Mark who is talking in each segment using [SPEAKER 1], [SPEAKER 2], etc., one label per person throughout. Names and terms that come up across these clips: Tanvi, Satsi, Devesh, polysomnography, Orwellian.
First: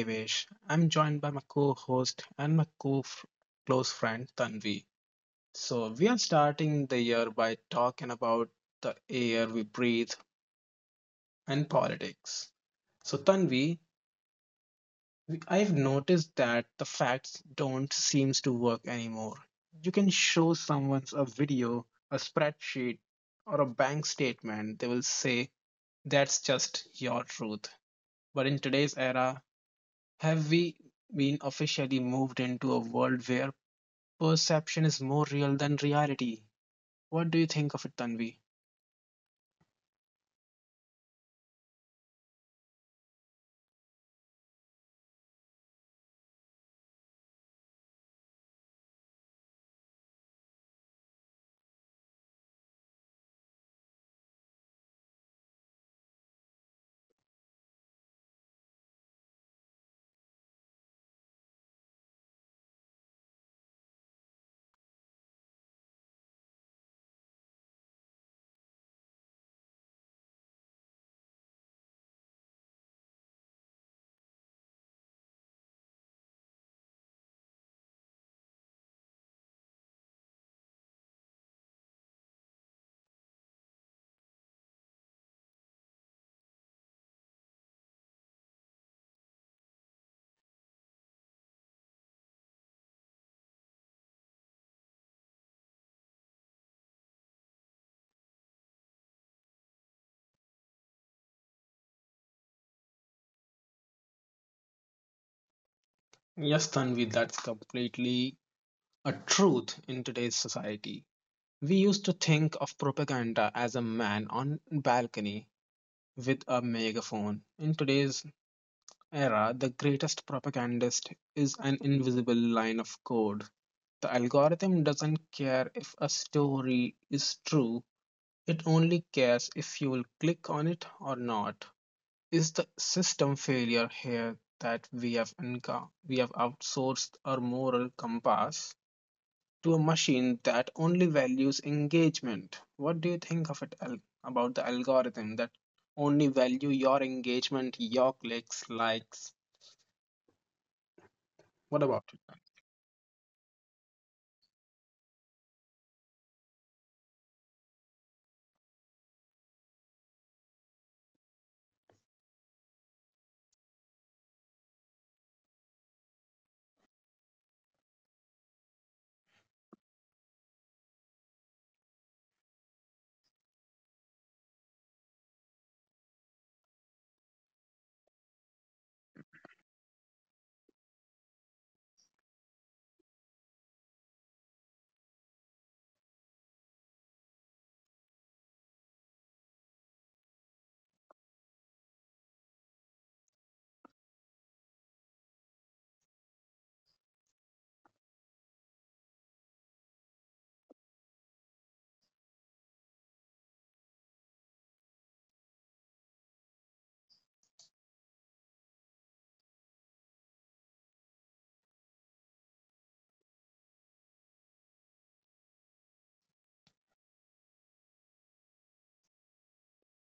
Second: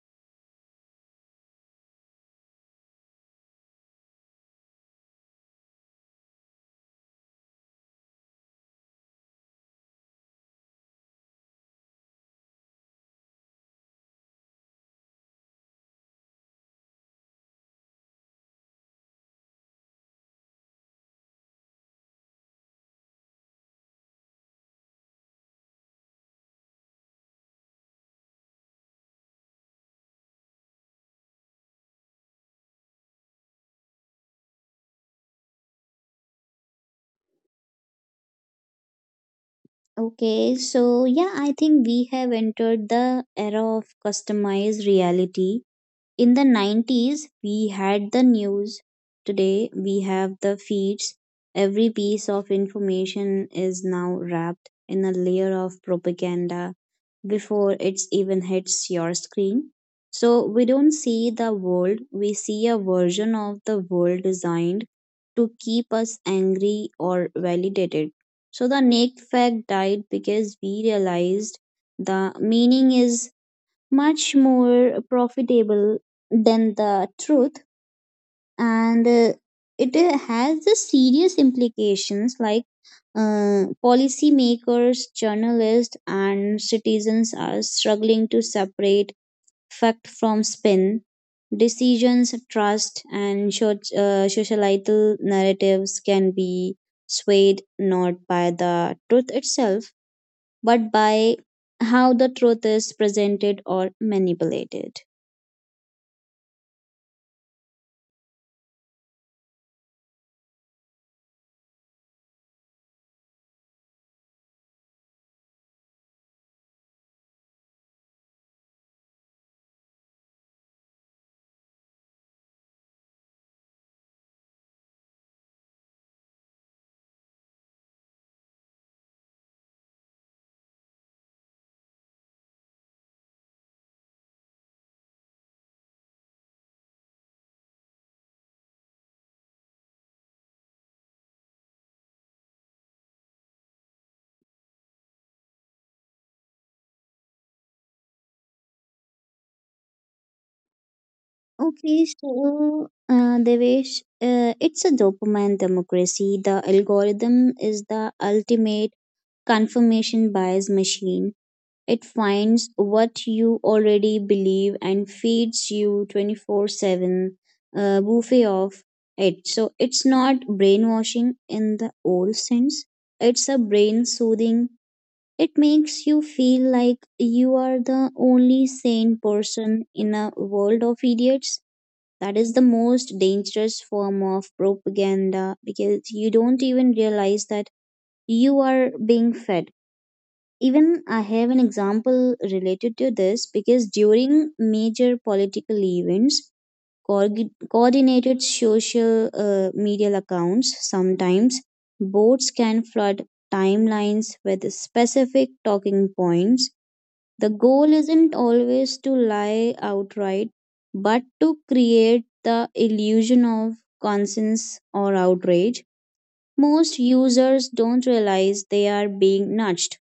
[SPEAKER 1] Devesh. I'm joined by my co-host and my co-close friend Tanvi. So we are starting the year by talking about the air we breathe and politics. So Tanvi, I've noticed that the facts don't seems to work anymore. You can show someone a video, a spreadsheet, or a bank statement. They will say that's just your truth. But in today's era, have we been officially moved into a world where perception is more real than reality? What do you think of it, Tanvi?
[SPEAKER 2] Okay, so yeah, I think we have entered the era of customized reality. In the 90s we had the news, today we have the feeds. Every piece of information is now wrapped in a layer of propaganda before it even hits your screen. So we don't see the world, we see a version of the world designed to keep us angry or validated. So the naked fact died because we realized the meaning is much more profitable than the truth. And it has the serious implications, like policymakers, journalists and citizens are struggling to separate fact from spin. Decisions, trust and societal narratives can be swayed not by the truth itself, but by how the truth is presented or manipulated.
[SPEAKER 1] Yes, Tanvi, that's completely a truth in today's society. We used to think of propaganda as a man on balcony with a megaphone. In today's era, the greatest propagandist is an invisible line of code. The algorithm doesn't care if a story is true. It only cares if you'll click on it or not. Is the system failure here that we have we have outsourced our moral compass to a machine that only values engagement? What do you think of it about the algorithm that only value your engagement, your clicks, likes? What about
[SPEAKER 2] Okay,
[SPEAKER 1] it?
[SPEAKER 2] so Devesh, it's a dopamine democracy. The algorithm is the ultimate confirmation bias machine. It finds what you already believe and feeds you 24/7 buffet of it. So it's not brainwashing in the old sense, it's a brain soothing. It makes you feel like you are the only sane person in a world of idiots. That is the most dangerous form of propaganda, because you don't even realize that you are being fed. Even I have an example related to this, because during major political events, coordinated social media accounts, sometimes boards, can flood timelines with specific talking points. The goal isn't always to lie outright, but to create the illusion of conscience or outrage. Most users don't realize they are being nudged.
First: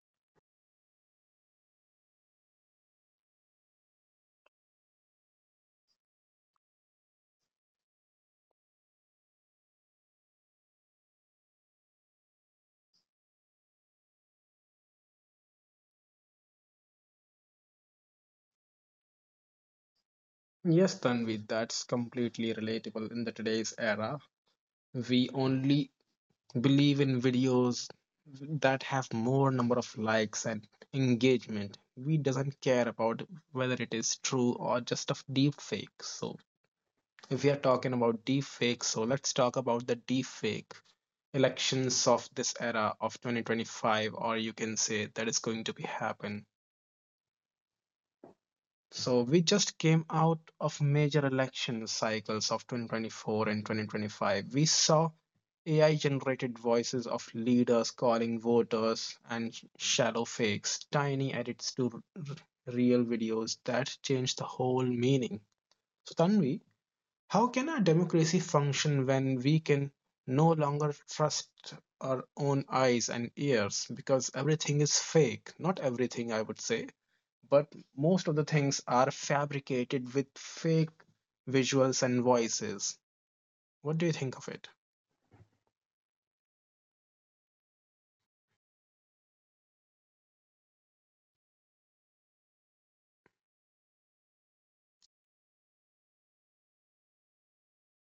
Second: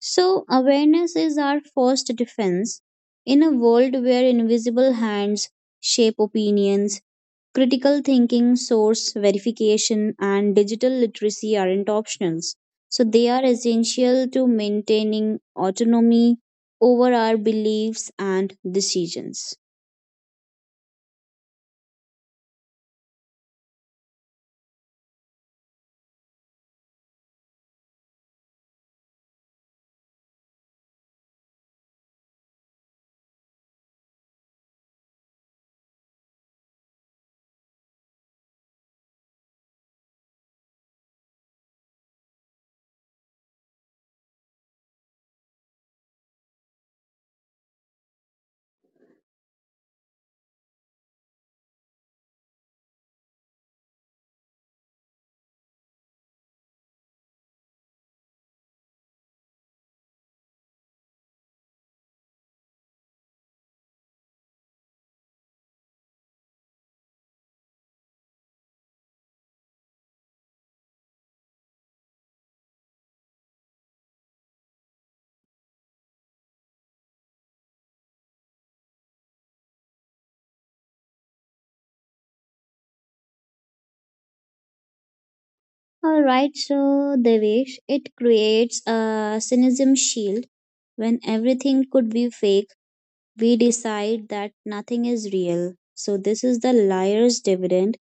[SPEAKER 2] So, awareness is our first defense. In a world where invisible hands shape opinions, critical thinking, source verification, and digital literacy aren't options. So they are essential to maintaining autonomy over our beliefs and decisions.
[SPEAKER 1] Yes, Tanvi, that's completely relatable in the today's era. We only believe in videos that have more number of likes and engagement. We doesn't care about whether it is true or just of deep fake. So if we are talking about deep fake, so let's talk about the deep fake elections of this era of 2025, or you can say that is going to be happen. So we just came out of major election cycles of 2024 and 2025. We saw AI generated voices of leaders calling voters and shallow fakes, tiny edits to real videos that changed the whole meaning. So Tanvi, how can a democracy function when we can no longer trust our own eyes and ears because everything is fake? Not everything, I would say, but most of the things are fabricated with fake visuals and voices. What do you think of it?
[SPEAKER 2] All right, so Devesh, it creates a cynicism shield. When everything could be fake, we decide that nothing is real. So this is the liar's dividend.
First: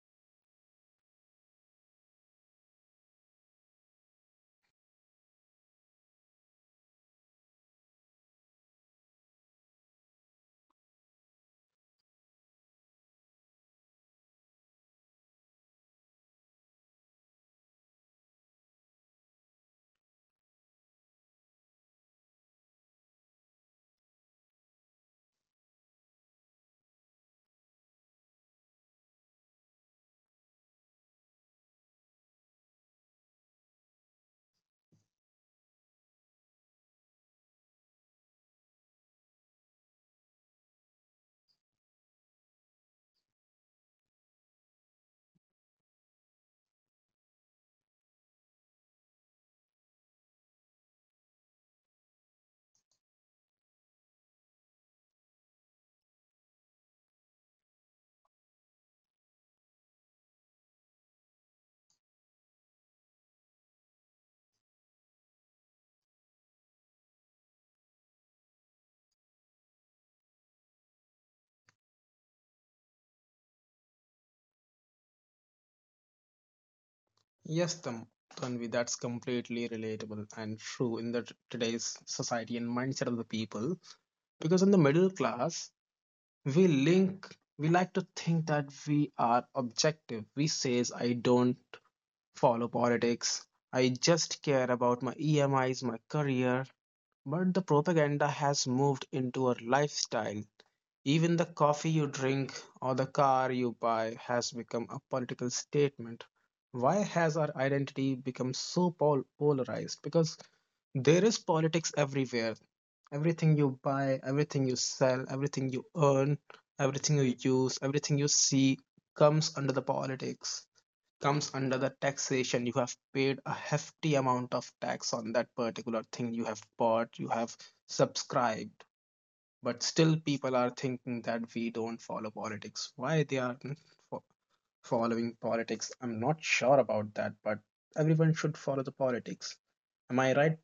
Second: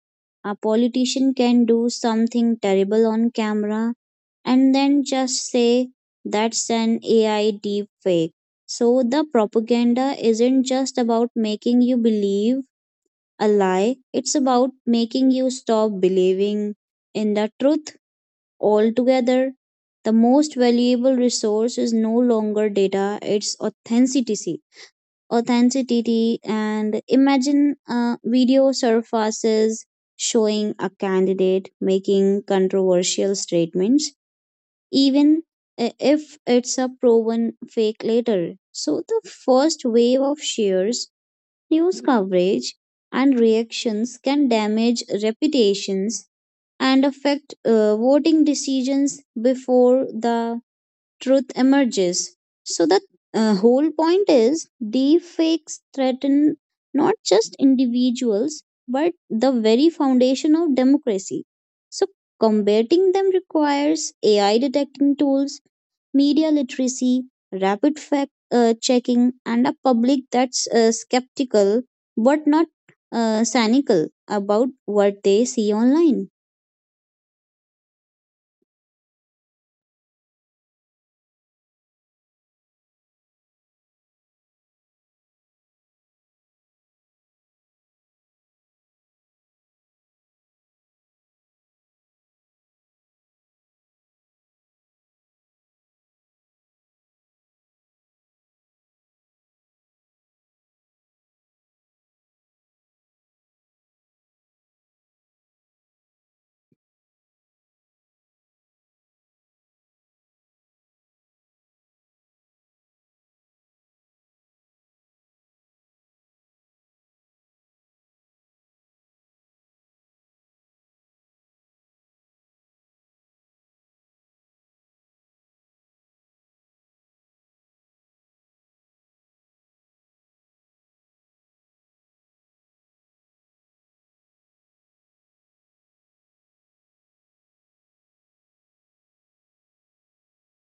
[SPEAKER 2] A politician can do something terrible on camera and then just say that's an AI deep fake. So the propaganda isn't just about making you believe a lie, it's about making you stop believing in the truth altogether. The most valuable resource is no longer data, it's authenticity. And imagine a video surfaces showing a candidate making controversial statements, even if it's a proven fake later. So the first wave of shares, news coverage and reactions can damage reputations and affect voting decisions before the truth emerges. So the whole point is deepfakes threaten not just individuals but the very foundation of democracy. So combating them requires AI detecting tools, media literacy, rapid fact checking, and a public that's skeptical but not cynical about what they see online.
[SPEAKER 1] Yes, Tanvi, that's completely relatable and true in the today's society and mindset of the people. Because in the middle class, we like to think that we are objective. We says I don't follow politics. I just care about my EMIs, my career. But the propaganda has moved into a lifestyle. Even the coffee you drink or the car you buy has become a political statement. Why has our identity become so polarized? Because there is politics everywhere. Everything you buy, everything you sell, everything you earn, everything you use, everything you see comes under the politics, comes under the taxation. You have paid a hefty amount of tax on that particular thing you have bought, you have subscribed. But still, people are thinking that we don't follow politics. Why they are fo- following politics? I'm not sure about that, but everyone should follow the politics. Am I right,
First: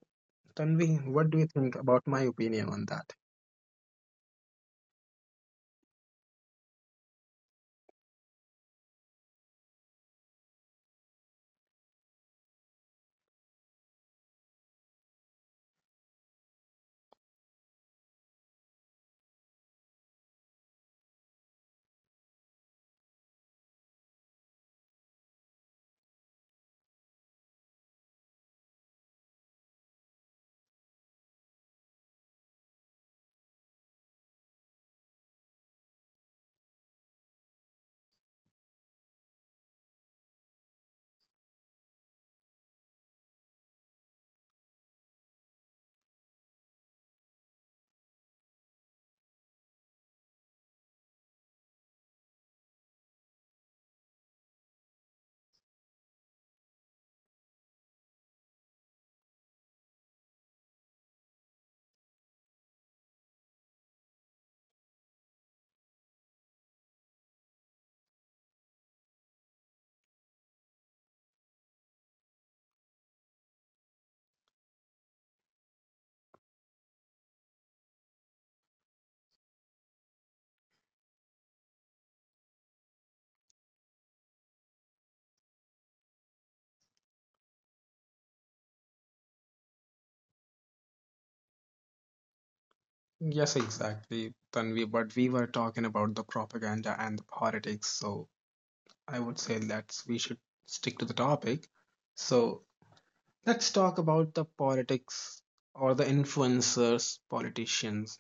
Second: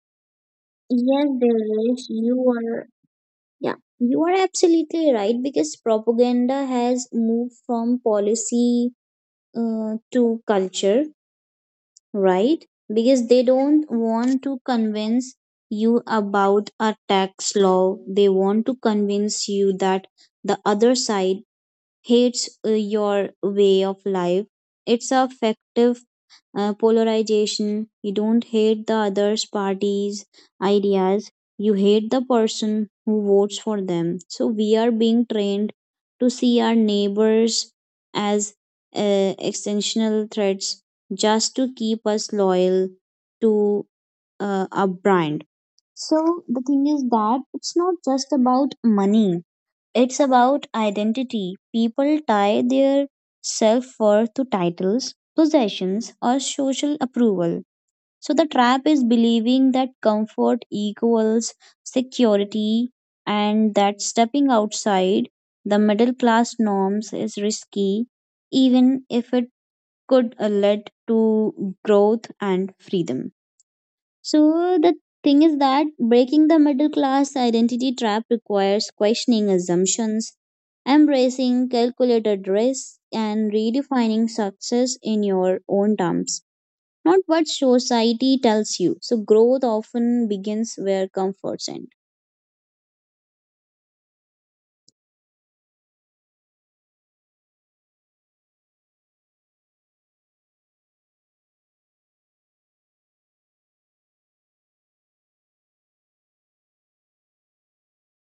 [SPEAKER 1] Tanvi?
[SPEAKER 2] Yes,
[SPEAKER 1] What do you think
[SPEAKER 2] Devesh,
[SPEAKER 1] about my
[SPEAKER 2] you
[SPEAKER 1] opinion on
[SPEAKER 2] are.
[SPEAKER 1] that?
[SPEAKER 2] Yeah, you are absolutely right, because propaganda has moved from policy to culture, right? Because they don't want to convince you about a tax law, they want to convince you that the other side hates your way of life. It's a effective polarization. You don't hate the other's party's ideas. You hate the person who votes for them. So we are being trained to see our neighbors as extensional threats, just to keep us loyal to our brand. So the thing is that it's not just about money, it's about identity. People tie their self worth to titles, possessions, or social approval. So the trap is believing that comfort equals security, and that stepping outside the middle class norms is risky, even if it could lead to growth and freedom. So the thing is that breaking the middle class identity trap requires questioning assumptions, embracing calculated risks, and redefining success in your own terms, not what society tells you. So growth often begins where comforts end.
[SPEAKER 1] Yes, exactly, Tanvi. But we were talking about the propaganda and the politics, so I would say that we should stick to the topic. So let's talk about the politics or the influencers, politicians.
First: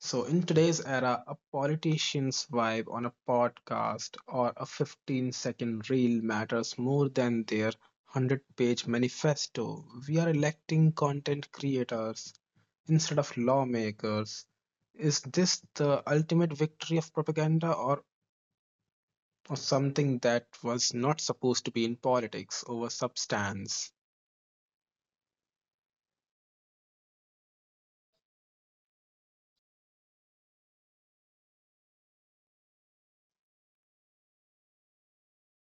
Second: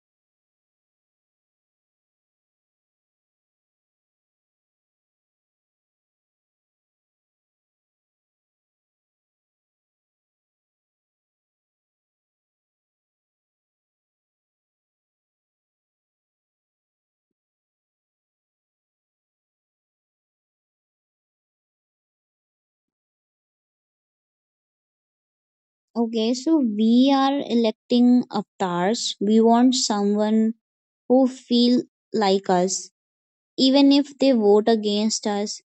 [SPEAKER 1] So in today's era, a politician's vibe on a podcast or a 15-second reel matters more than their 100-page manifesto. We are electing content creators instead of lawmakers. Is this the ultimate victory of propaganda, or something that was not supposed to be in politics over substance?
[SPEAKER 2] Okay, so we are electing avatars. We want someone who feel like us, even if they vote against us.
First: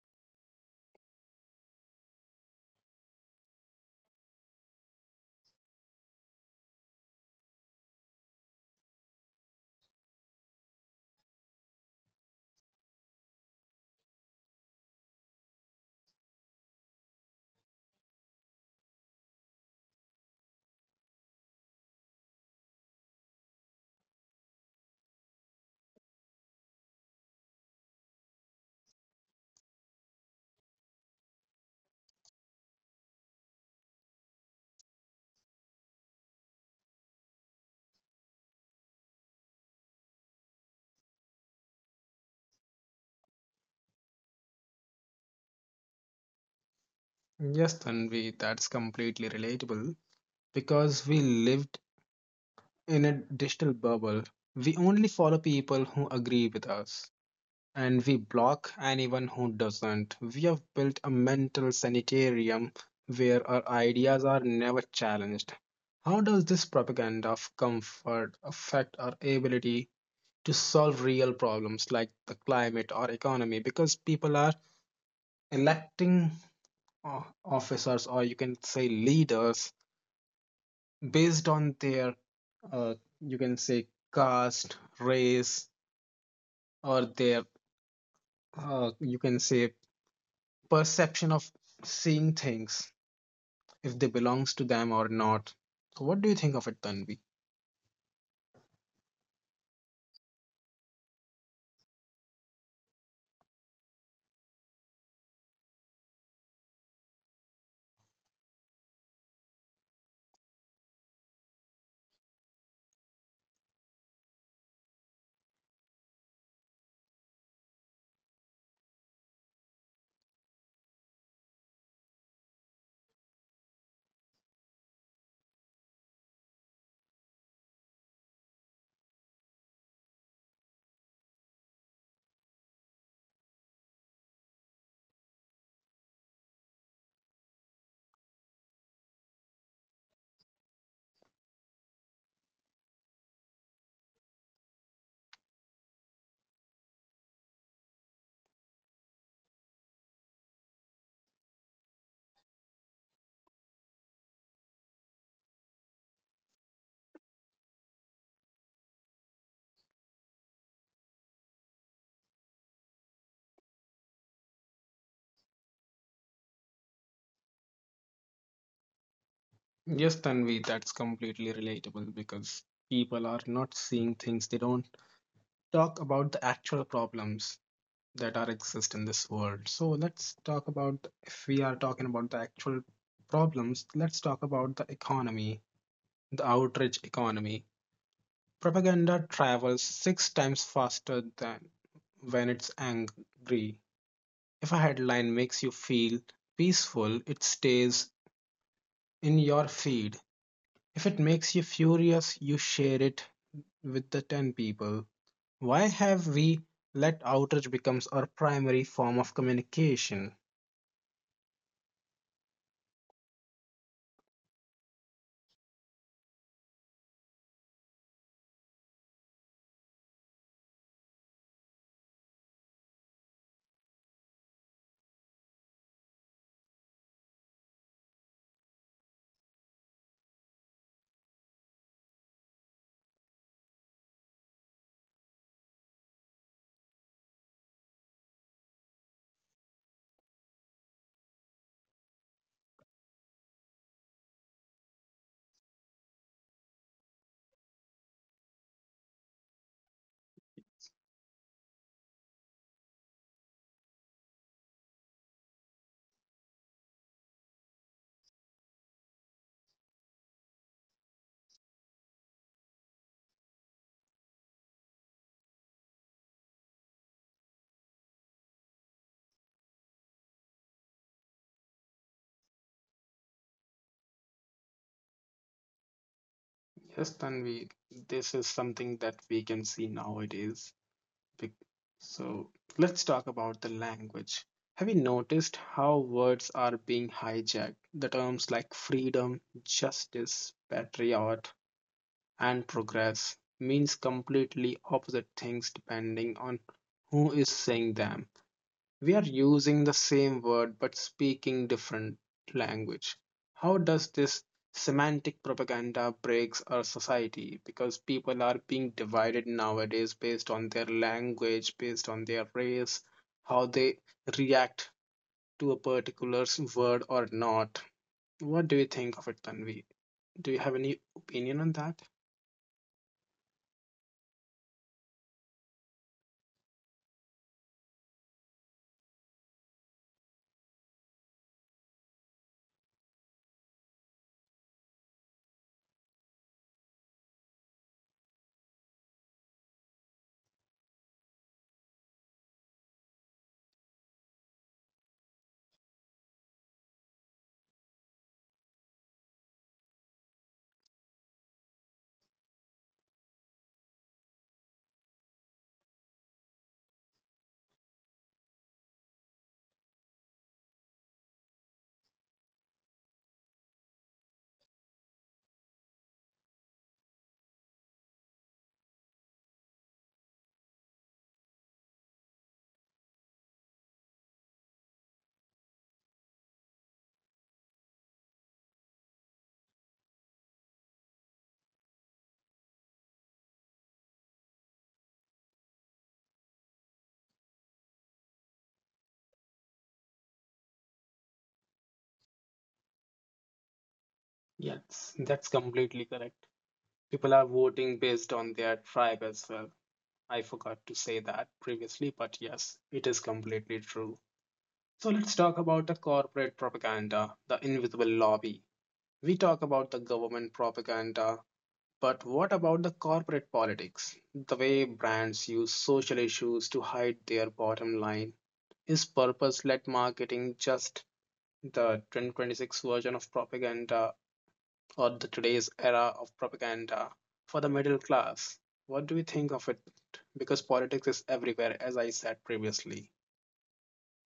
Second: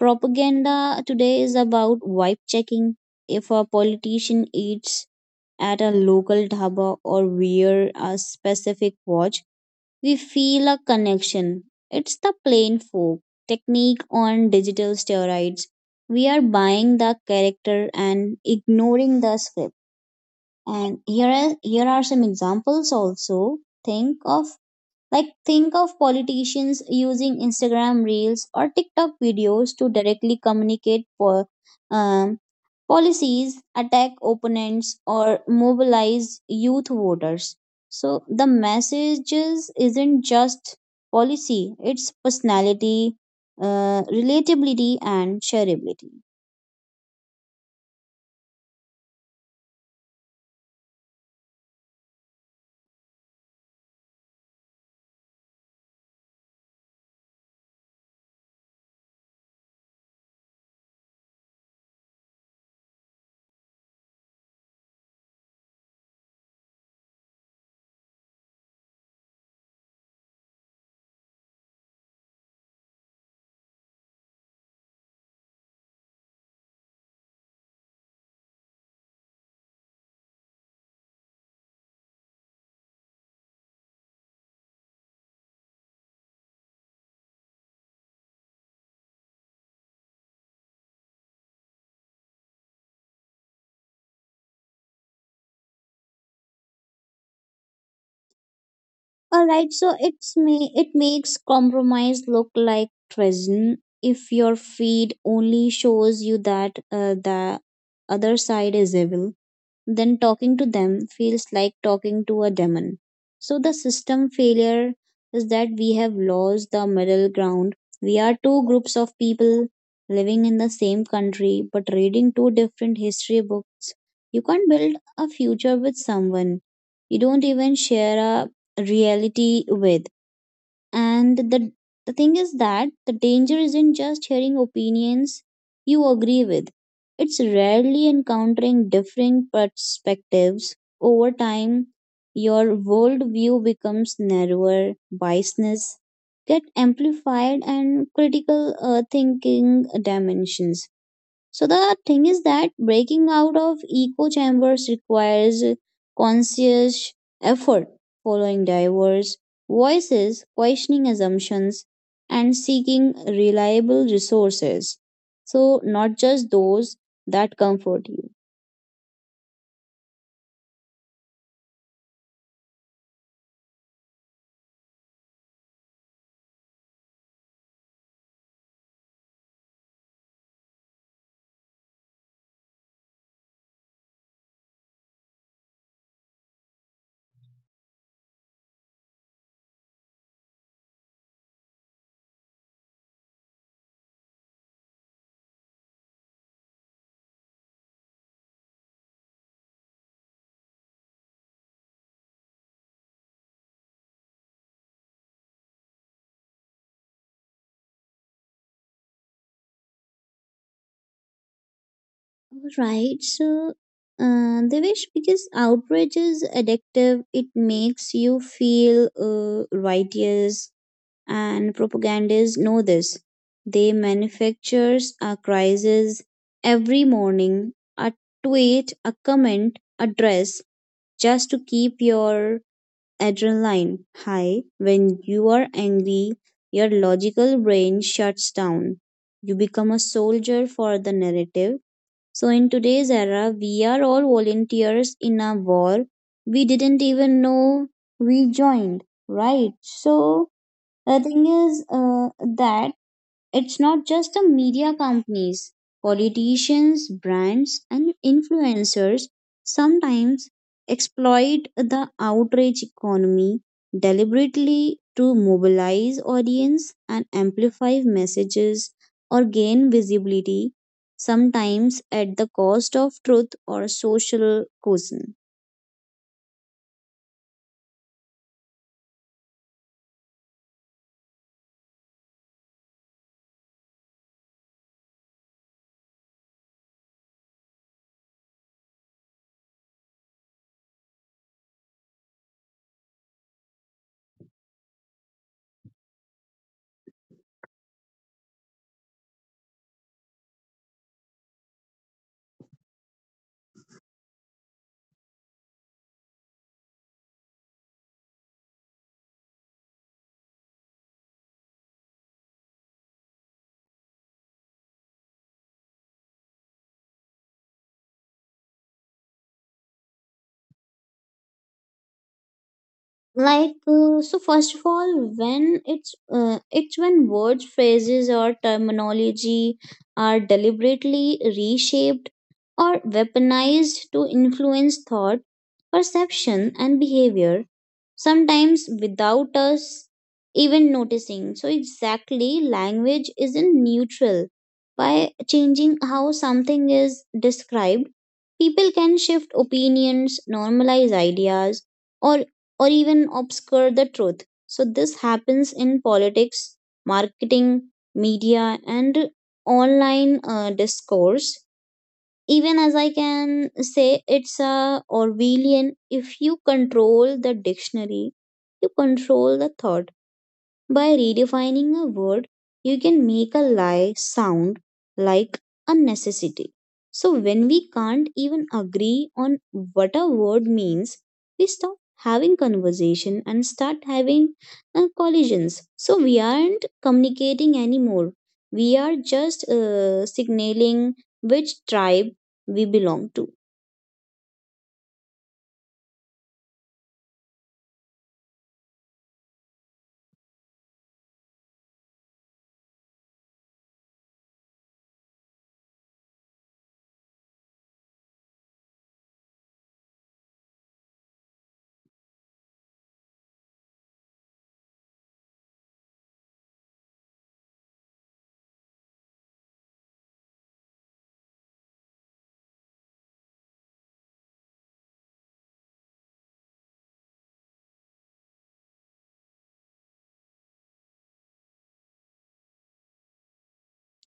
[SPEAKER 2] Propaganda today is about vibe checking. If a politician eats at a local dhaba or wear a specific watch, we feel a connection. It's the plain folk technique on digital steroids. We are buying the character and ignoring the script. And here are some examples also. Think of think of politicians using Instagram reels or TikTok videos to directly communicate for um, policies, attack opponents, or mobilize youth voters. So, the messages isn't just policy, it's personality, relatability, and shareability.
[SPEAKER 1] Yes, Tanvi, that's completely relatable because we lived in a digital bubble. We only follow people who agree with us, and we block anyone who doesn't. We have built a mental sanitarium where our ideas are never challenged. How does this propaganda of comfort affect our ability to solve real problems like the climate or economy? Because people are electing officers, or you can say leaders, based on their, uh, you can say, caste, race, or their, you can say, perception of seeing things, if they belongs to them or not. So what do you think of it, Tanvi?
[SPEAKER 2] All right, so it's me. It makes compromise look like treason. If your feed only shows you that the other side is evil, then talking to them feels like talking to a demon. So the system failure is that we have lost the middle ground. We are two groups of people living in the same country but reading two different history books. You can't build a future with someone you don't even share a reality with. And the thing is that the danger isn't just hearing opinions you agree with, it's rarely encountering differing perspectives. Over time your worldview becomes narrower, biasness get amplified and critical thinking dimensions. So the thing is that breaking out of echo chambers requires conscious effort, following diverse voices, questioning assumptions, and seeking reliable resources. So not just those that comfort you.
[SPEAKER 1] Yes, Tanvi, that's completely relatable because people are not seeing things. They don't talk about the actual problems that are exist in this world. So let's talk about, if we are talking about the actual problems, let's talk about the economy, the outrage economy. Propaganda travels 6 times faster than when it's angry. If a headline makes you feel peaceful, it stays in your feed. If it makes you furious, you share it with the 10 people. Why have we let outrage becomes our primary form of communication?
[SPEAKER 2] Right. So Devish, because outrage is addictive, it makes you feel righteous, and propagandists know this. They manufactures a crisis every morning, a tweet, a comment, a dress, just to keep your adrenaline high. When you are angry, your logical brain shuts down. You become a soldier for the narrative. So, in today's era, we are all volunteers in a war we didn't even know we joined, right? So, the thing is that it's not just the media companies, politicians, brands, and influencers sometimes exploit the outrage economy deliberately to mobilize audience and amplify messages or gain visibility, sometimes at the cost of truth or social cohesion.
[SPEAKER 1] Yes, Tanvi, this is something that we can see nowadays. Bec- So let's talk about the language. Have you noticed how words are being hijacked? The terms like freedom, justice, patriot, and progress means completely opposite things depending on who is saying them. We are using the same word but speaking different language. How does this semantic propaganda breaks our society? Because people are being divided nowadays based on their language, based on their race, how they react to a particular word or not. What do you think of it, Tanvi? Do you have any opinion on that?
[SPEAKER 2] So first of all, when it's when words, phrases or terminology are deliberately reshaped or weaponized to influence thought, perception and behavior, sometimes without us even noticing. So, exactly, language isn't neutral. By changing how something is described, people can shift opinions, normalize ideas, or, or even obscure the truth. So, this happens in politics, marketing, media, and online discourse. Even as I can say, it's a Orwellian, if you control the dictionary, you control the thought. By redefining a word, you can make a lie sound like a necessity. So, when we can't even agree on what a word means, we stop having conversation and start having collisions. So, we aren't communicating anymore. We are just signaling which tribe we belong to.
[SPEAKER 1] Yes, that's completely correct. People are voting based on their tribe as well. I forgot to say that previously, but yes, it is completely true. So let's talk about the corporate propaganda, the invisible lobby. We talk about the government propaganda, but what about the corporate politics? The way brands use social issues to hide their bottom line. Is purpose led marketing just the 2026 version of propaganda, or the today's era of propaganda for the middle class. What do we think of it? Because politics is everywhere, as I said previously.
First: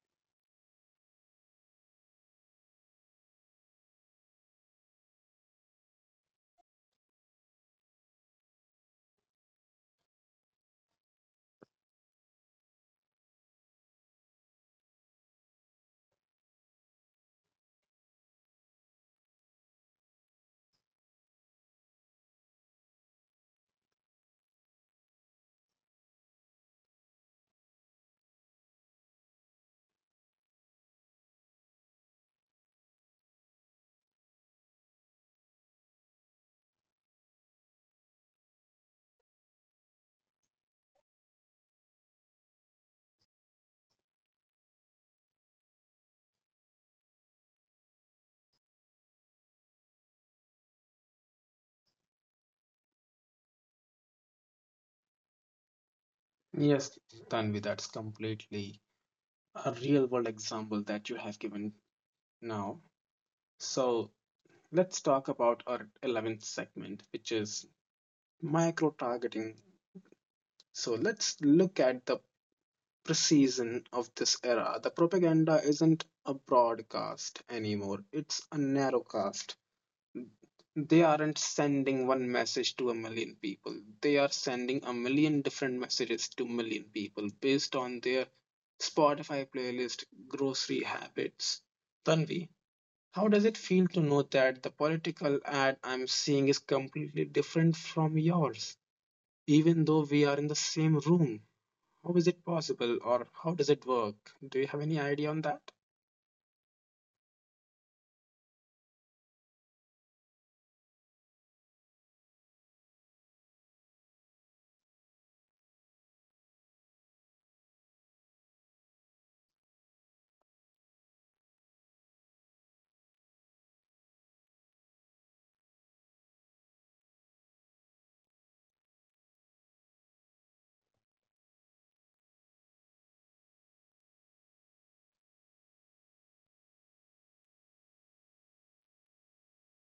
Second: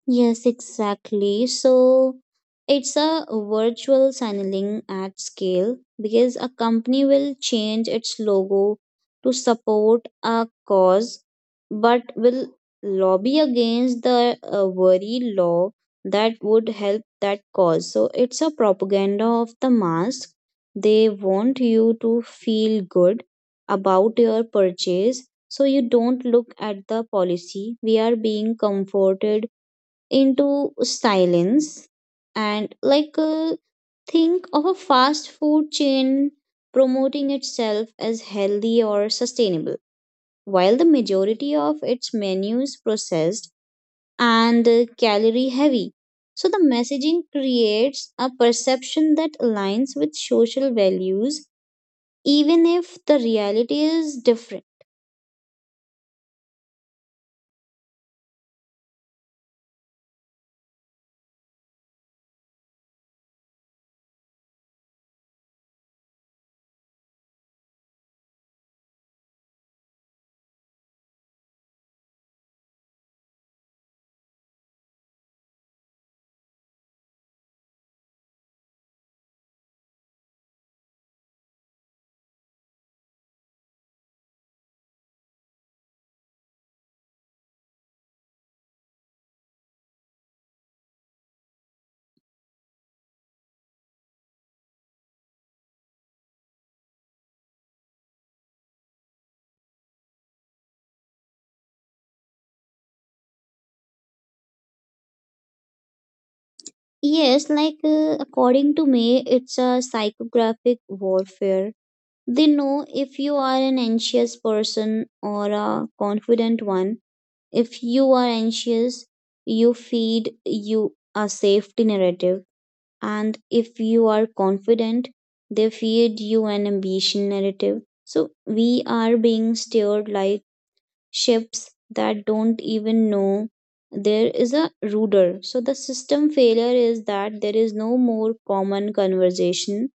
[SPEAKER 2] Yes, exactly. So it's a virtual signaling at scale, because a company will change its logo to support a cause, but will lobby against the very law that would help that cause. So it's a propaganda of the mask. They want you to feel good about your purchase, so you don't look at the policy. We are being comforted into silence. And think of a fast food chain promoting itself as healthy or sustainable while the majority of its menu is processed and calorie heavy. So the messaging creates a perception that aligns with social values even if the reality is different.
[SPEAKER 1] Yes, Tanvi, that's completely a real world example that you have given now. So let's talk about our 11th segment, which is micro targeting. So let's look at the precision of this era. The propaganda isn't a broadcast anymore, it's a narrowcast. They aren't sending one message to a million people, they are sending a million different messages to million people based on their Spotify playlist, grocery habits. Tanvi, how does it feel to know that the political ad I'm seeing is completely different from yours even though we are in the same room? How is it possible, or how does it work? Do you have any idea on that?
[SPEAKER 2] Yes, according to me, it's a psychographic warfare. They know if you are an anxious person or a confident one. If you are anxious, you feed you a safety narrative. And if you are confident, they feed you an ambition narrative. So we are being steered like ships that don't even know there is a rudder. So the system failure is that there is no more common conversation.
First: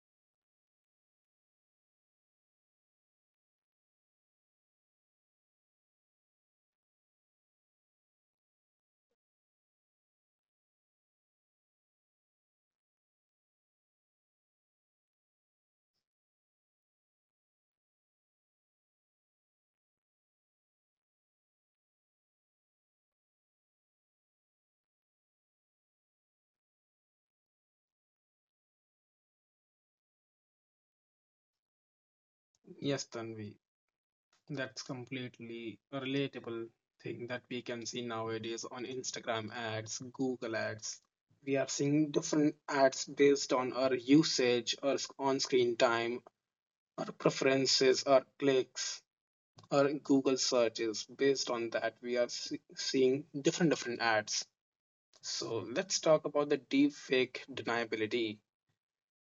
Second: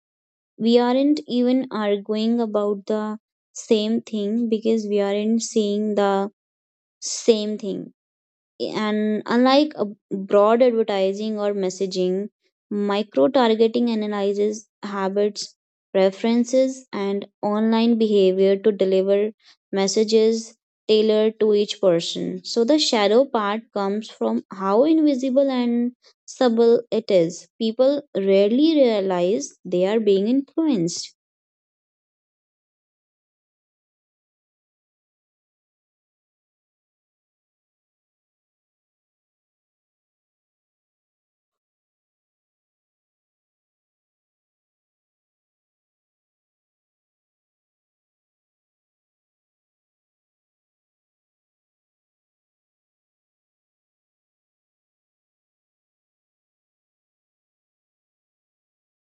[SPEAKER 2] We aren't even arguing about the same thing, because we aren't seeing the same thing. And unlike a broad advertising or messaging, micro targeting analyzes habits, preferences, and online behavior to deliver messages tailored to each person. So the shadow part comes from how invisible and subtle it is. People rarely realize they are being influenced.
[SPEAKER 1] Yes, Tanvi, that's completely a relatable thing that we can see nowadays on Instagram ads, Google ads. We are seeing different ads based on our usage, our on screen time, our preferences, our clicks, our Google searches. Based on that, we are seeing different different ads. So let's talk about the deepfake deniability.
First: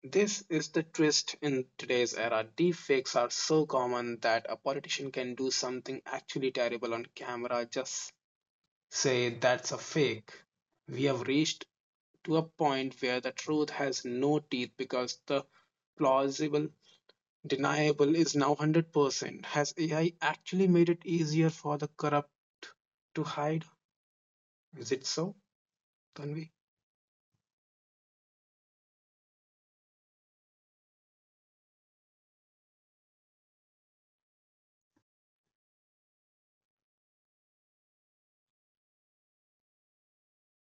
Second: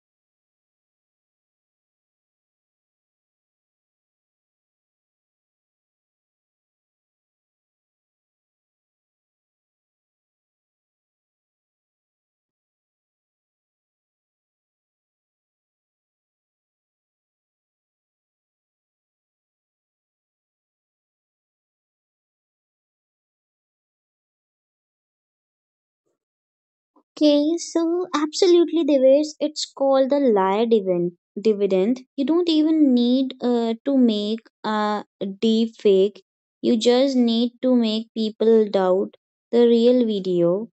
[SPEAKER 1] This is the twist in today's era. Deepfakes are so common that a politician can do something actually terrible on camera, just say that's a fake. We have reached to a point where the truth has no teeth because the plausible deniable is now 100%. Has AI actually made it easier for the corrupt to hide? Is it so, Tanvi?
[SPEAKER 2] Okay, so absolutely, Devesh, it's called the liar dividend. You don't even need to make a deep fake. You just need to make people doubt the real video,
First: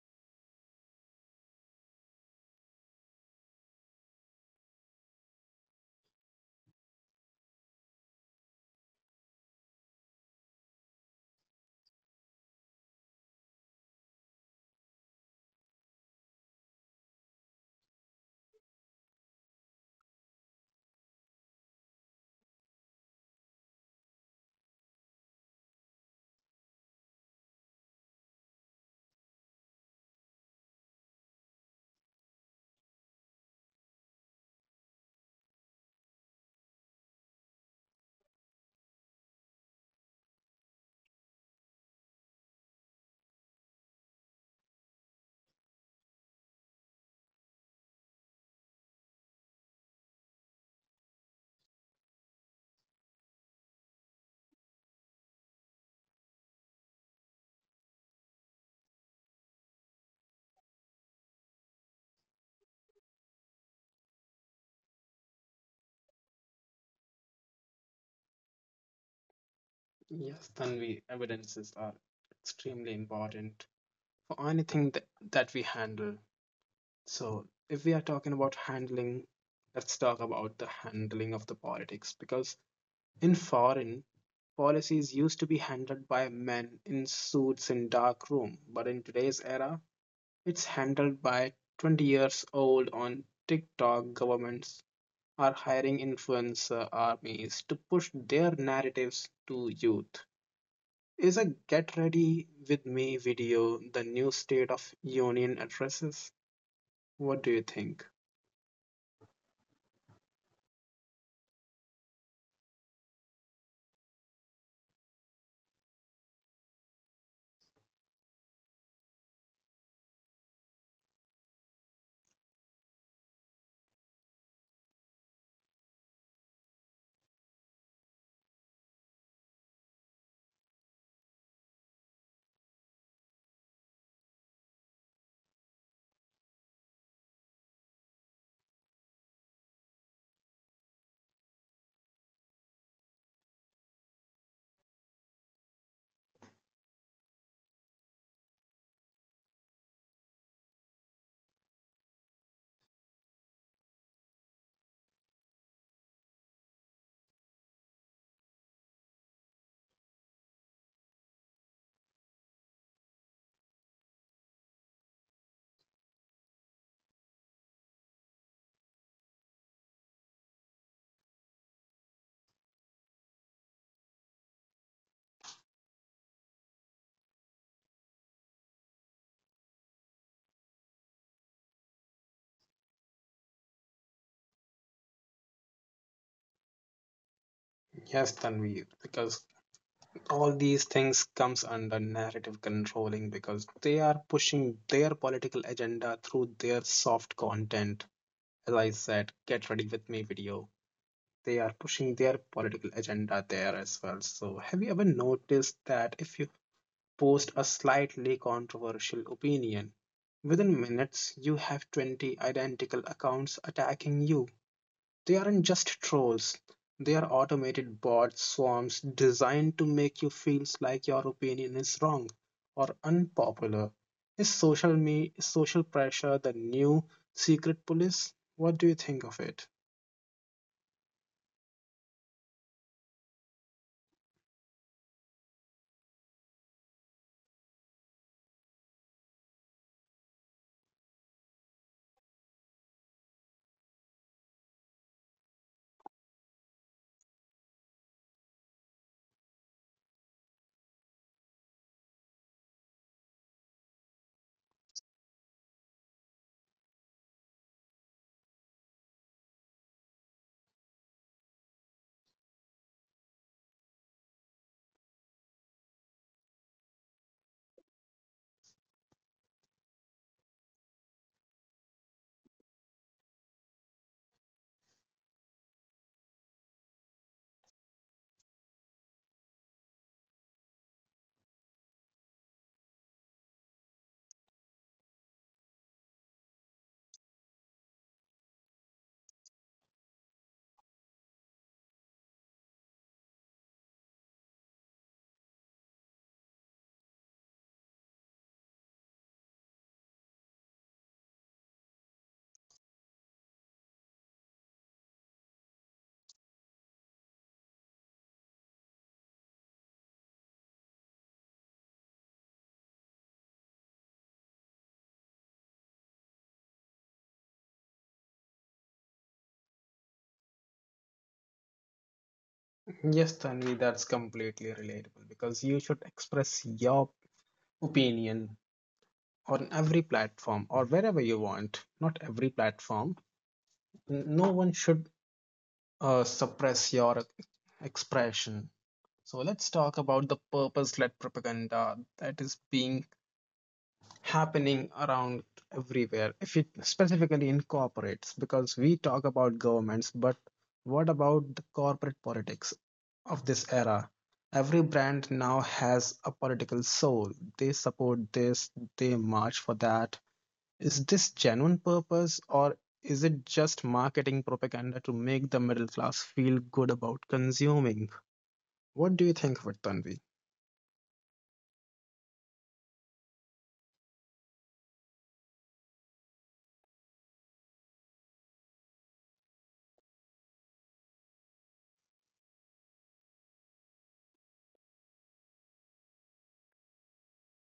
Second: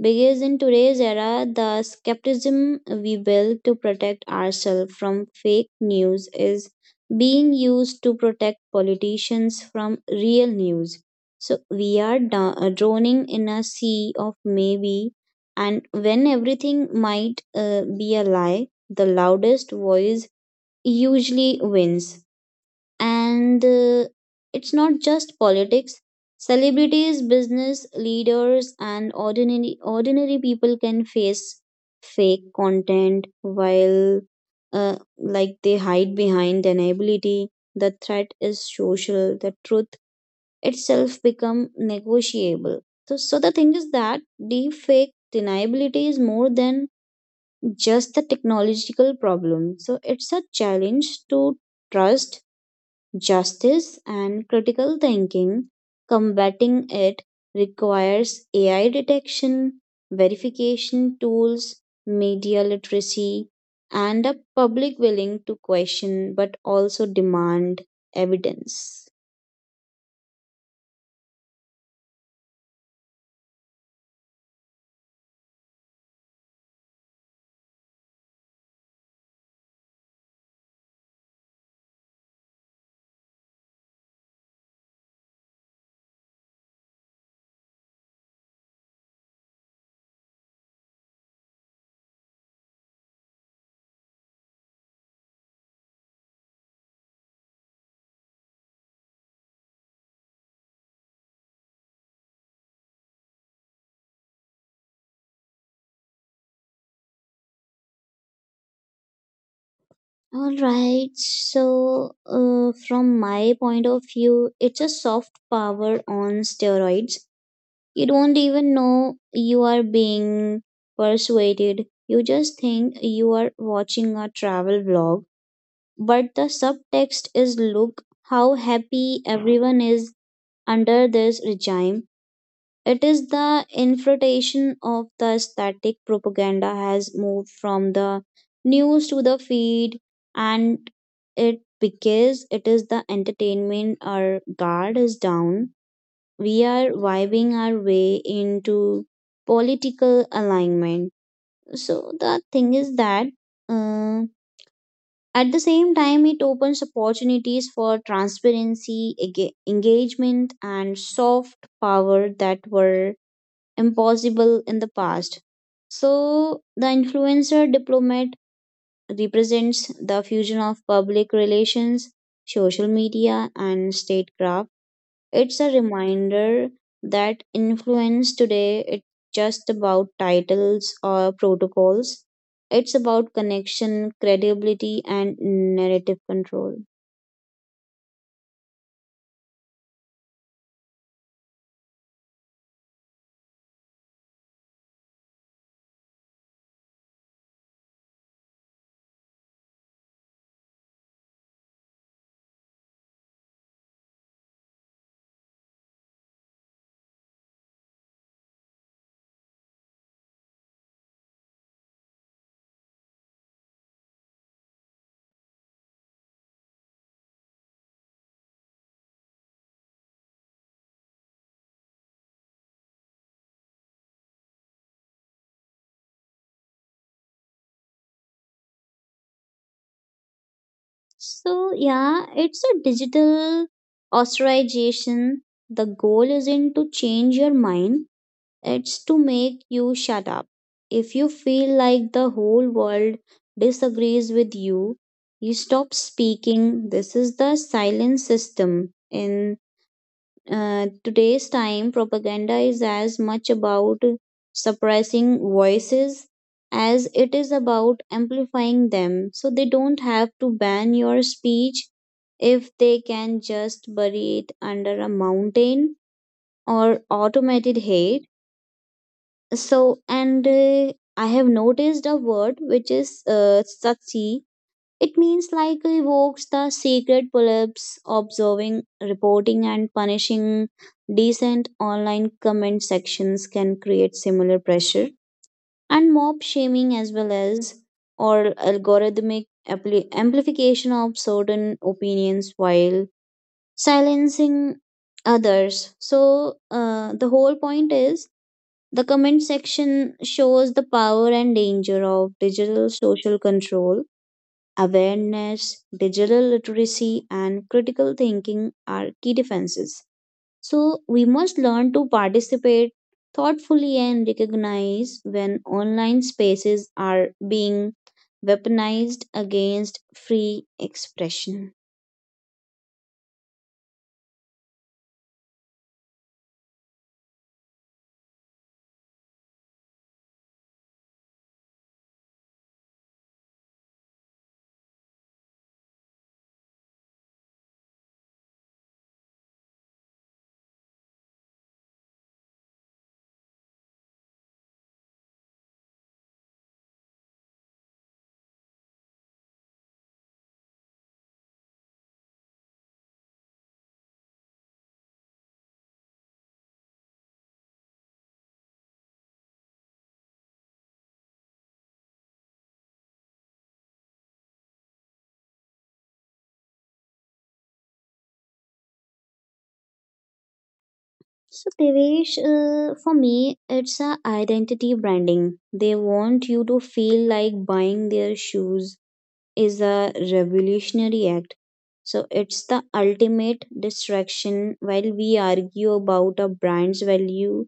[SPEAKER 2] because in today's era, the skepticism we build to protect ourselves from fake news is being used to protect politicians from real news. So we are droning in a sea of maybe, and when everything might be a lie, the loudest voice usually wins. And it's not just politics, celebrities, business leaders and ordinary people can face fake content while they hide behind deniability. The threat is social, the truth itself become negotiable. So the thing is that deep fake deniability is more than just a technological problem. So it's a challenge to trust, justice and critical thinking. Combating it requires AI detection, verification tools, media literacy, and a public willing to question but also demand evidence.
[SPEAKER 1] Yes, Tanvi, evidences are extremely important for anything that we handle. So, if we are talking about handling, let's talk about the handling of the politics, because in foreign policies used to be handled by men in suits in dark room, but in today's era, it's handled by 20 years old on TikTok. Governments are hiring influencer armies to push their narratives to youth. Is a get ready with me video the new state of union addresses? What do you think?
[SPEAKER 2] All right, so from my point of view, it's a soft power on steroids. You don't even know you are being persuaded. You just think you are watching a travel vlog. But the subtext is look how happy everyone is under this regime. It is the infiltration of the static propaganda has moved from the news to the feed, and it because it is the entertainment our guard is down, we are vibing our way into political alignment. So the thing is that uh, at the same time, it opens opportunities for transparency, engagement, and soft power that were impossible in the past. So the influencer diplomat represents the fusion of public relations, social media, and statecraft. It's a reminder that influence today it's just about titles or protocols. It's about connection, credibility, and narrative control.
[SPEAKER 1] Yes, Tanvi, because all these things comes under narrative controlling because they are pushing their political agenda through their soft content. As I said, get ready with me video. They are pushing their political agenda there as well. So have you ever noticed that if you post a slightly controversial opinion, within minutes you have 20 identical accounts attacking you? They aren't just trolls, they are automated bot swarms designed to make you feel like your opinion is wrong or unpopular. Is social pressure the new secret police? What do you think of it?
[SPEAKER 2] So yeah, it's a digital ostracization. The goal isn't to change your mind; it's to make you shut up. If you feel like the whole world disagrees with you, you stop speaking. This is the silent system in today's time, propaganda is as much about suppressing voices as it is about amplifying them. So they don't have to ban your speech if they can just bury it under a mountain or automated hate. So, and I have noticed a word which is Satsi. It means like evokes the secret polyps, observing, reporting, and punishing. Decent online comment sections can create similar pressure and mob shaming as well as or algorithmic amplification of certain opinions while silencing others. So the whole point is the comment section shows the power and danger of digital social control. Awareness, digital literacy, and critical thinking are key defenses. So, we must learn to participate thoughtfully and recognize when online spaces are being weaponized against free expression.
[SPEAKER 1] Yes, Tanvi, that's completely relatable because you should express your opinion on every platform or wherever you want. Not every platform. No one should suppress your expression. So let's talk about the purpose-led propaganda that is being happening around everywhere, if it specifically incorporates, because we talk about governments, but what about the corporate politics of this era? Every brand now has a political soul. They support this, they march for that. Is this genuine purpose or is it just marketing propaganda to make the middle class feel good about consuming? What do you think of it, Tanvi?
[SPEAKER 2] So, Devesh, for me, it's a identity branding. They want you to feel like buying their shoes is a revolutionary act. So it's the ultimate distraction while we argue about a brand's value.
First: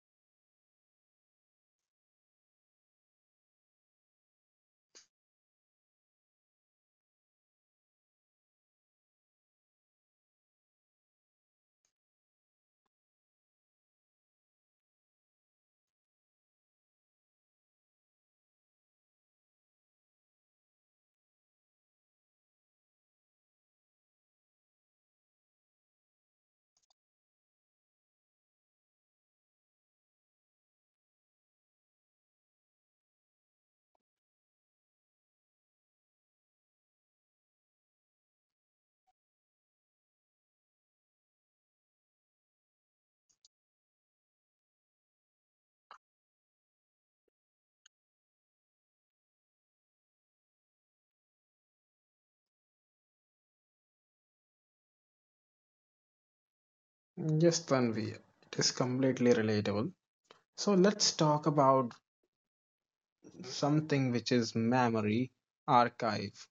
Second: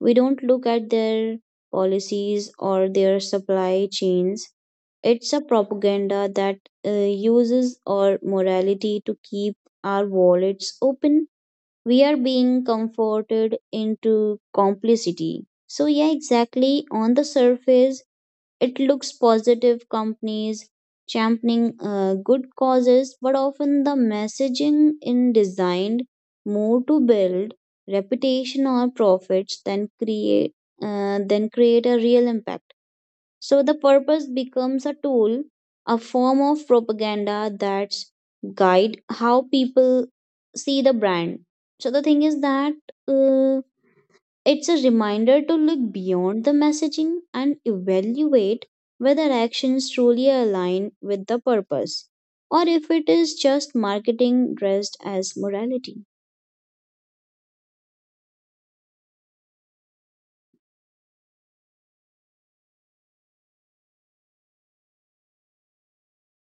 [SPEAKER 2] We don't look at their policies or their supply chains. It's a propaganda that uses our morality to keep our wallets open. We are being comforted into complicity. So, yeah, exactly. On the surface, it looks positive companies championing good causes, but often the messaging in designed more to build reputation or profits than create than create a real impact. So the purpose becomes a tool, a form of propaganda that's guide how people see the brand. So the thing is that. Uh, it's a reminder to look beyond the messaging and evaluate whether actions truly align with the purpose or if it is just marketing dressed as morality.
[SPEAKER 1] Yes, Tanvi, it is completely relatable. So let's talk about something which is memory archive.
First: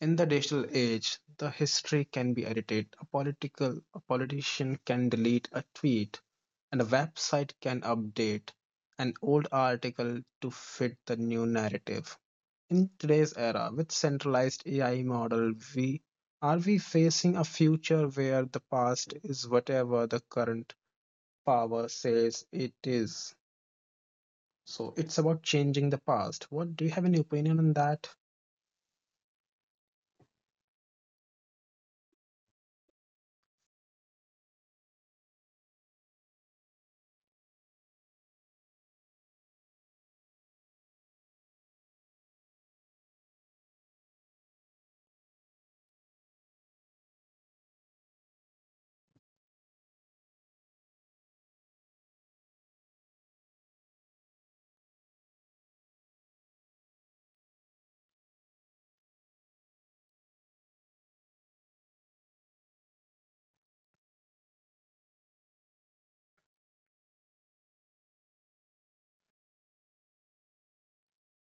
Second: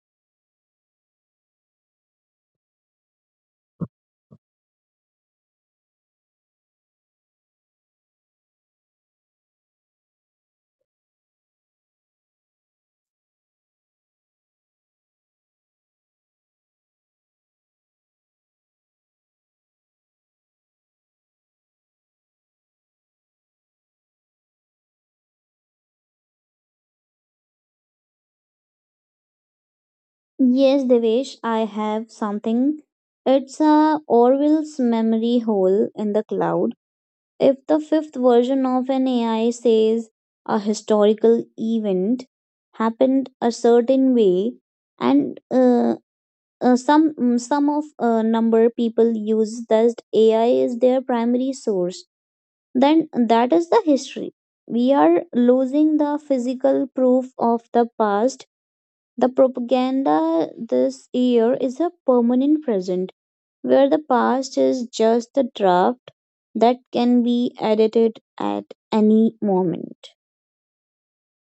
[SPEAKER 1] In the digital age, the history can be edited. A politician can delete a tweet, and a website can update an old article to fit the new narrative. In today's era, with centralized AI model, we are we facing a future where the past is whatever the current power says it is. So it's about changing the past. What do you have any opinion on that?
[SPEAKER 2] Yes, Devesh, I have something. It's a Orwell's memory hole in the cloud. If the fifth version of an AI says a historical event happened a certain way and some some of number people use that ai is their primary source, then that is the history. We are losing the physical proof of the past. The propaganda this year is a permanent present where the past is just the draft that can be edited at any moment.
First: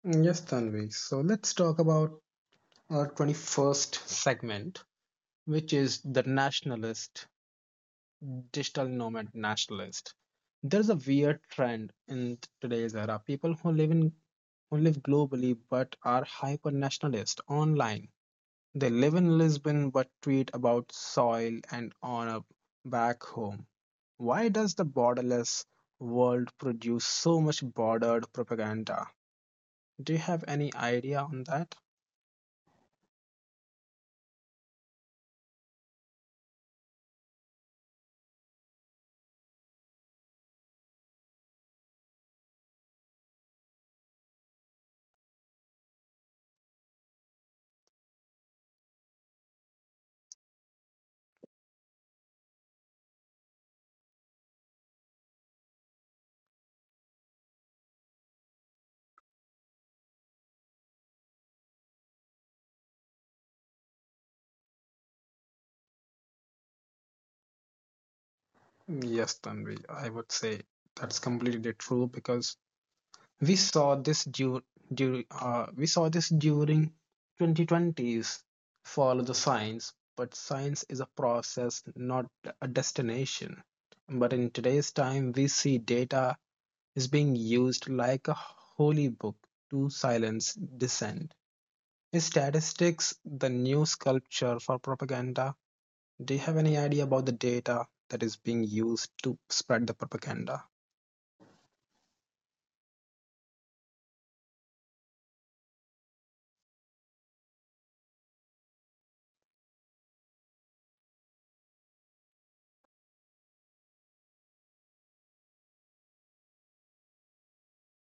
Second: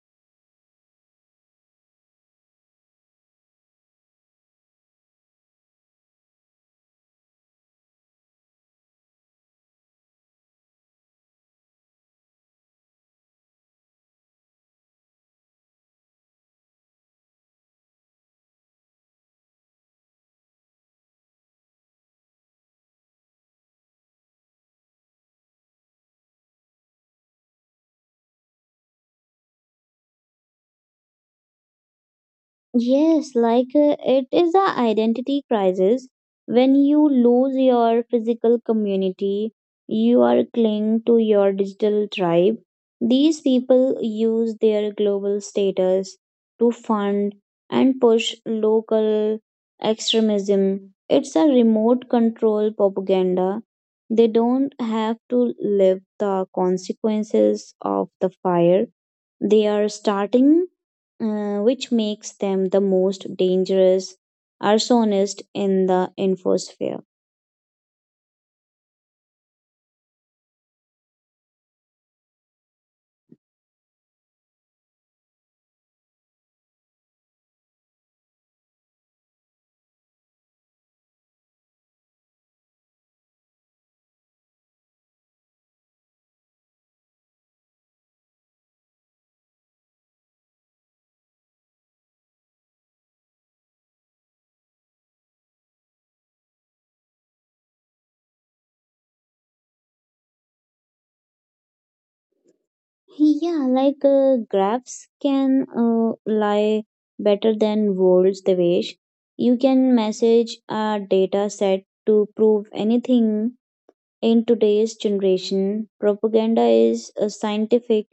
[SPEAKER 1] Mm, yes, Tanvi. So let's talk about our 21st segment, which is the nationalist digital nomad nationalist. There's a weird trend in today's era. People who live in who live globally but are hyper nationalist online. They live in Lisbon but tweet about soil and honor back home. Why does the borderless world produce so much bordered propaganda? Do you have any idea on that?
[SPEAKER 2] Yes, like it is a identity crisis. When you lose your physical community, you are cling to your digital tribe. These people use their global status to fund and push local extremism. It's a remote control propaganda. They don't have to live the consequences of the fire they are starting, which makes them the most dangerous arsonist in the infosphere.
[SPEAKER 1] Yes, Tanvi, I would say that's completely true because we saw this we saw this during 2020s. Follow the science, but science is a process, not a destination. But in today's time, we see data is being used like a holy book to silence dissent. Is statistics the new sculpture for propaganda? Do you have any idea about the data that is being used to spread the propaganda?
[SPEAKER 2] Yeah, like graphs can lie better than words, Devesh. You can message a data set to prove anything in today's generation. Propaganda is scientific.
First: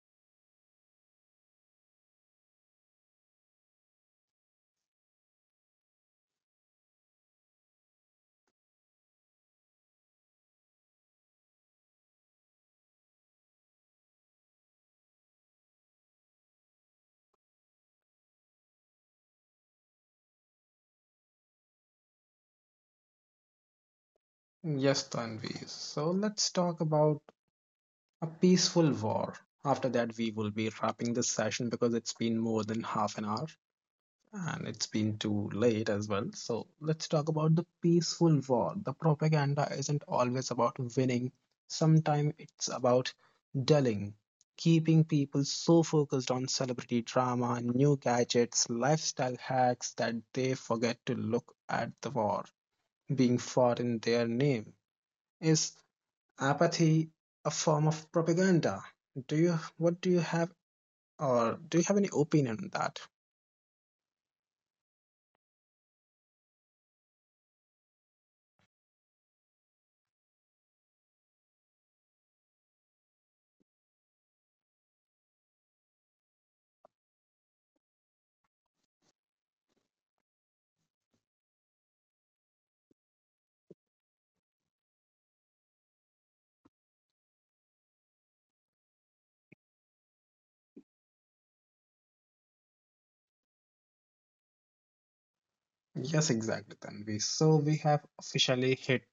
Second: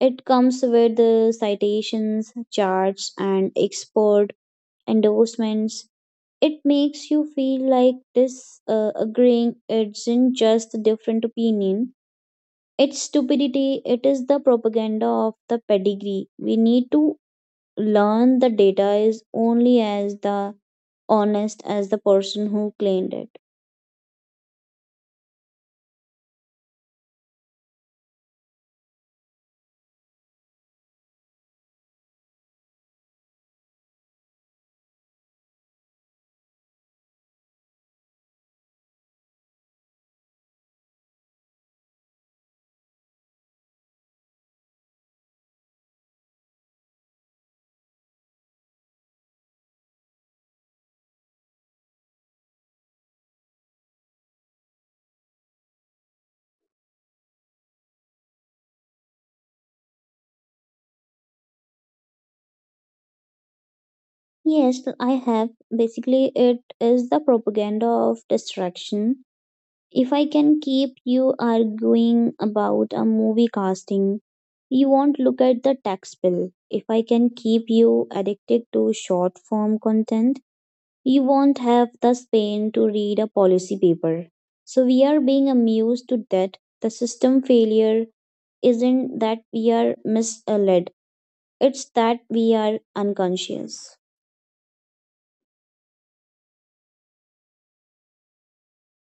[SPEAKER 2] It comes with the citations, charts, and expert endorsements. It makes you feel like this agreeing isn't just a different opinion. It's stupidity. It is the propaganda of the pedigree. We need to learn the data is only as the honest as the person who claimed it.
[SPEAKER 1] Yes, Tanvi. So let's talk about a peaceful war. After that, we will be wrapping this session because it's been more than half an hour and it's been too late as well. So, let's talk about the peaceful war. The propaganda isn't always about winning, sometimes it's about dulling, keeping people so focused on celebrity drama, new gadgets, lifestyle hacks that they forget to look at the war being fought in their name. Is apathy a form of propaganda? Do you what do you have or do you have any opinion on that?
[SPEAKER 2] Yes, I have. Basically, it is the propaganda of distraction. If I can keep you arguing about a movie casting, you won't look at the tax bill. If I can keep you addicted to short form content, you won't have the span to read a policy paper. So we are being amused to that the system failure isn't that we are misled, it's that we are unconscious.
[SPEAKER 1] Yes, exactly, Tanvi. So we have officially hit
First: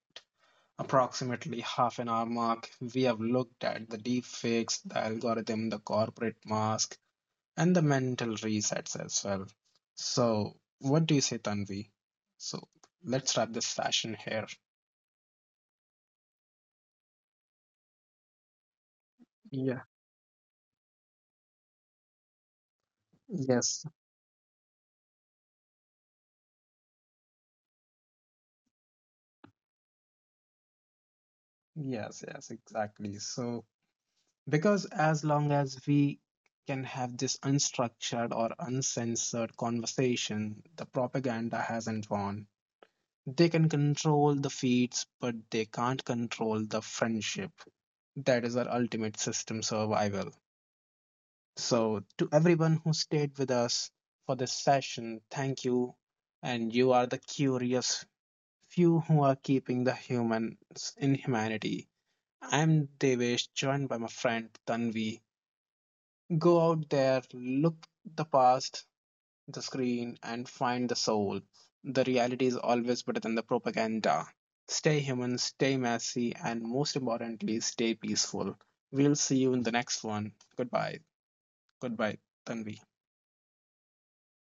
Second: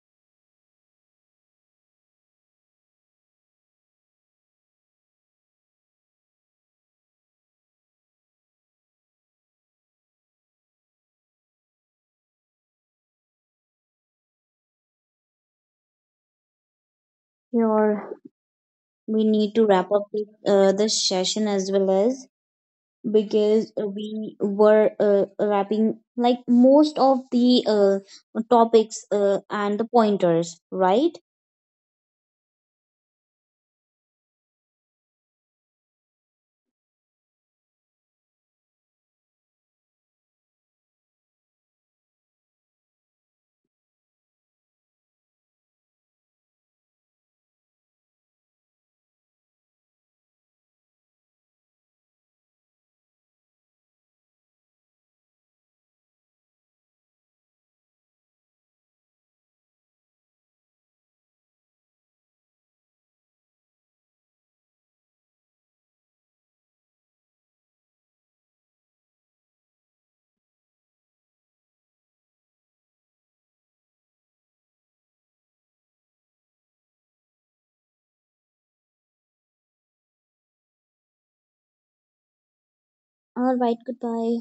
[SPEAKER 1] approximately half an hour mark. We have looked at the deepfakes, the algorithm, the corporate mask, and the mental resets as well. So what do you say, Tanvi? So let's wrap this session here.
[SPEAKER 2] Your we need to
[SPEAKER 1] Yeah.
[SPEAKER 2] wrap up this, this session as well as because
[SPEAKER 1] Yes.
[SPEAKER 2] we were wrapping like most of the topics and the pointers, right?
[SPEAKER 1] Yes, yes, exactly. So because as long as we can have this unstructured or uncensored conversation, the propaganda hasn't won. They can control the feeds, but they can't control the friendship. That is our ultimate system survival. So, to everyone who stayed with us for this session, thank you. And you are the curious few who are keeping the humans in humanity. I'm Devesh, joined by my friend Tanvi. Go out there, look the past, the screen, and find the soul. The reality is always better than the propaganda. Stay human, stay messy, and most importantly, stay peaceful. We'll see you in the next one. Goodbye. Goodbye, Tanvi.
[SPEAKER 2] All right, goodbye.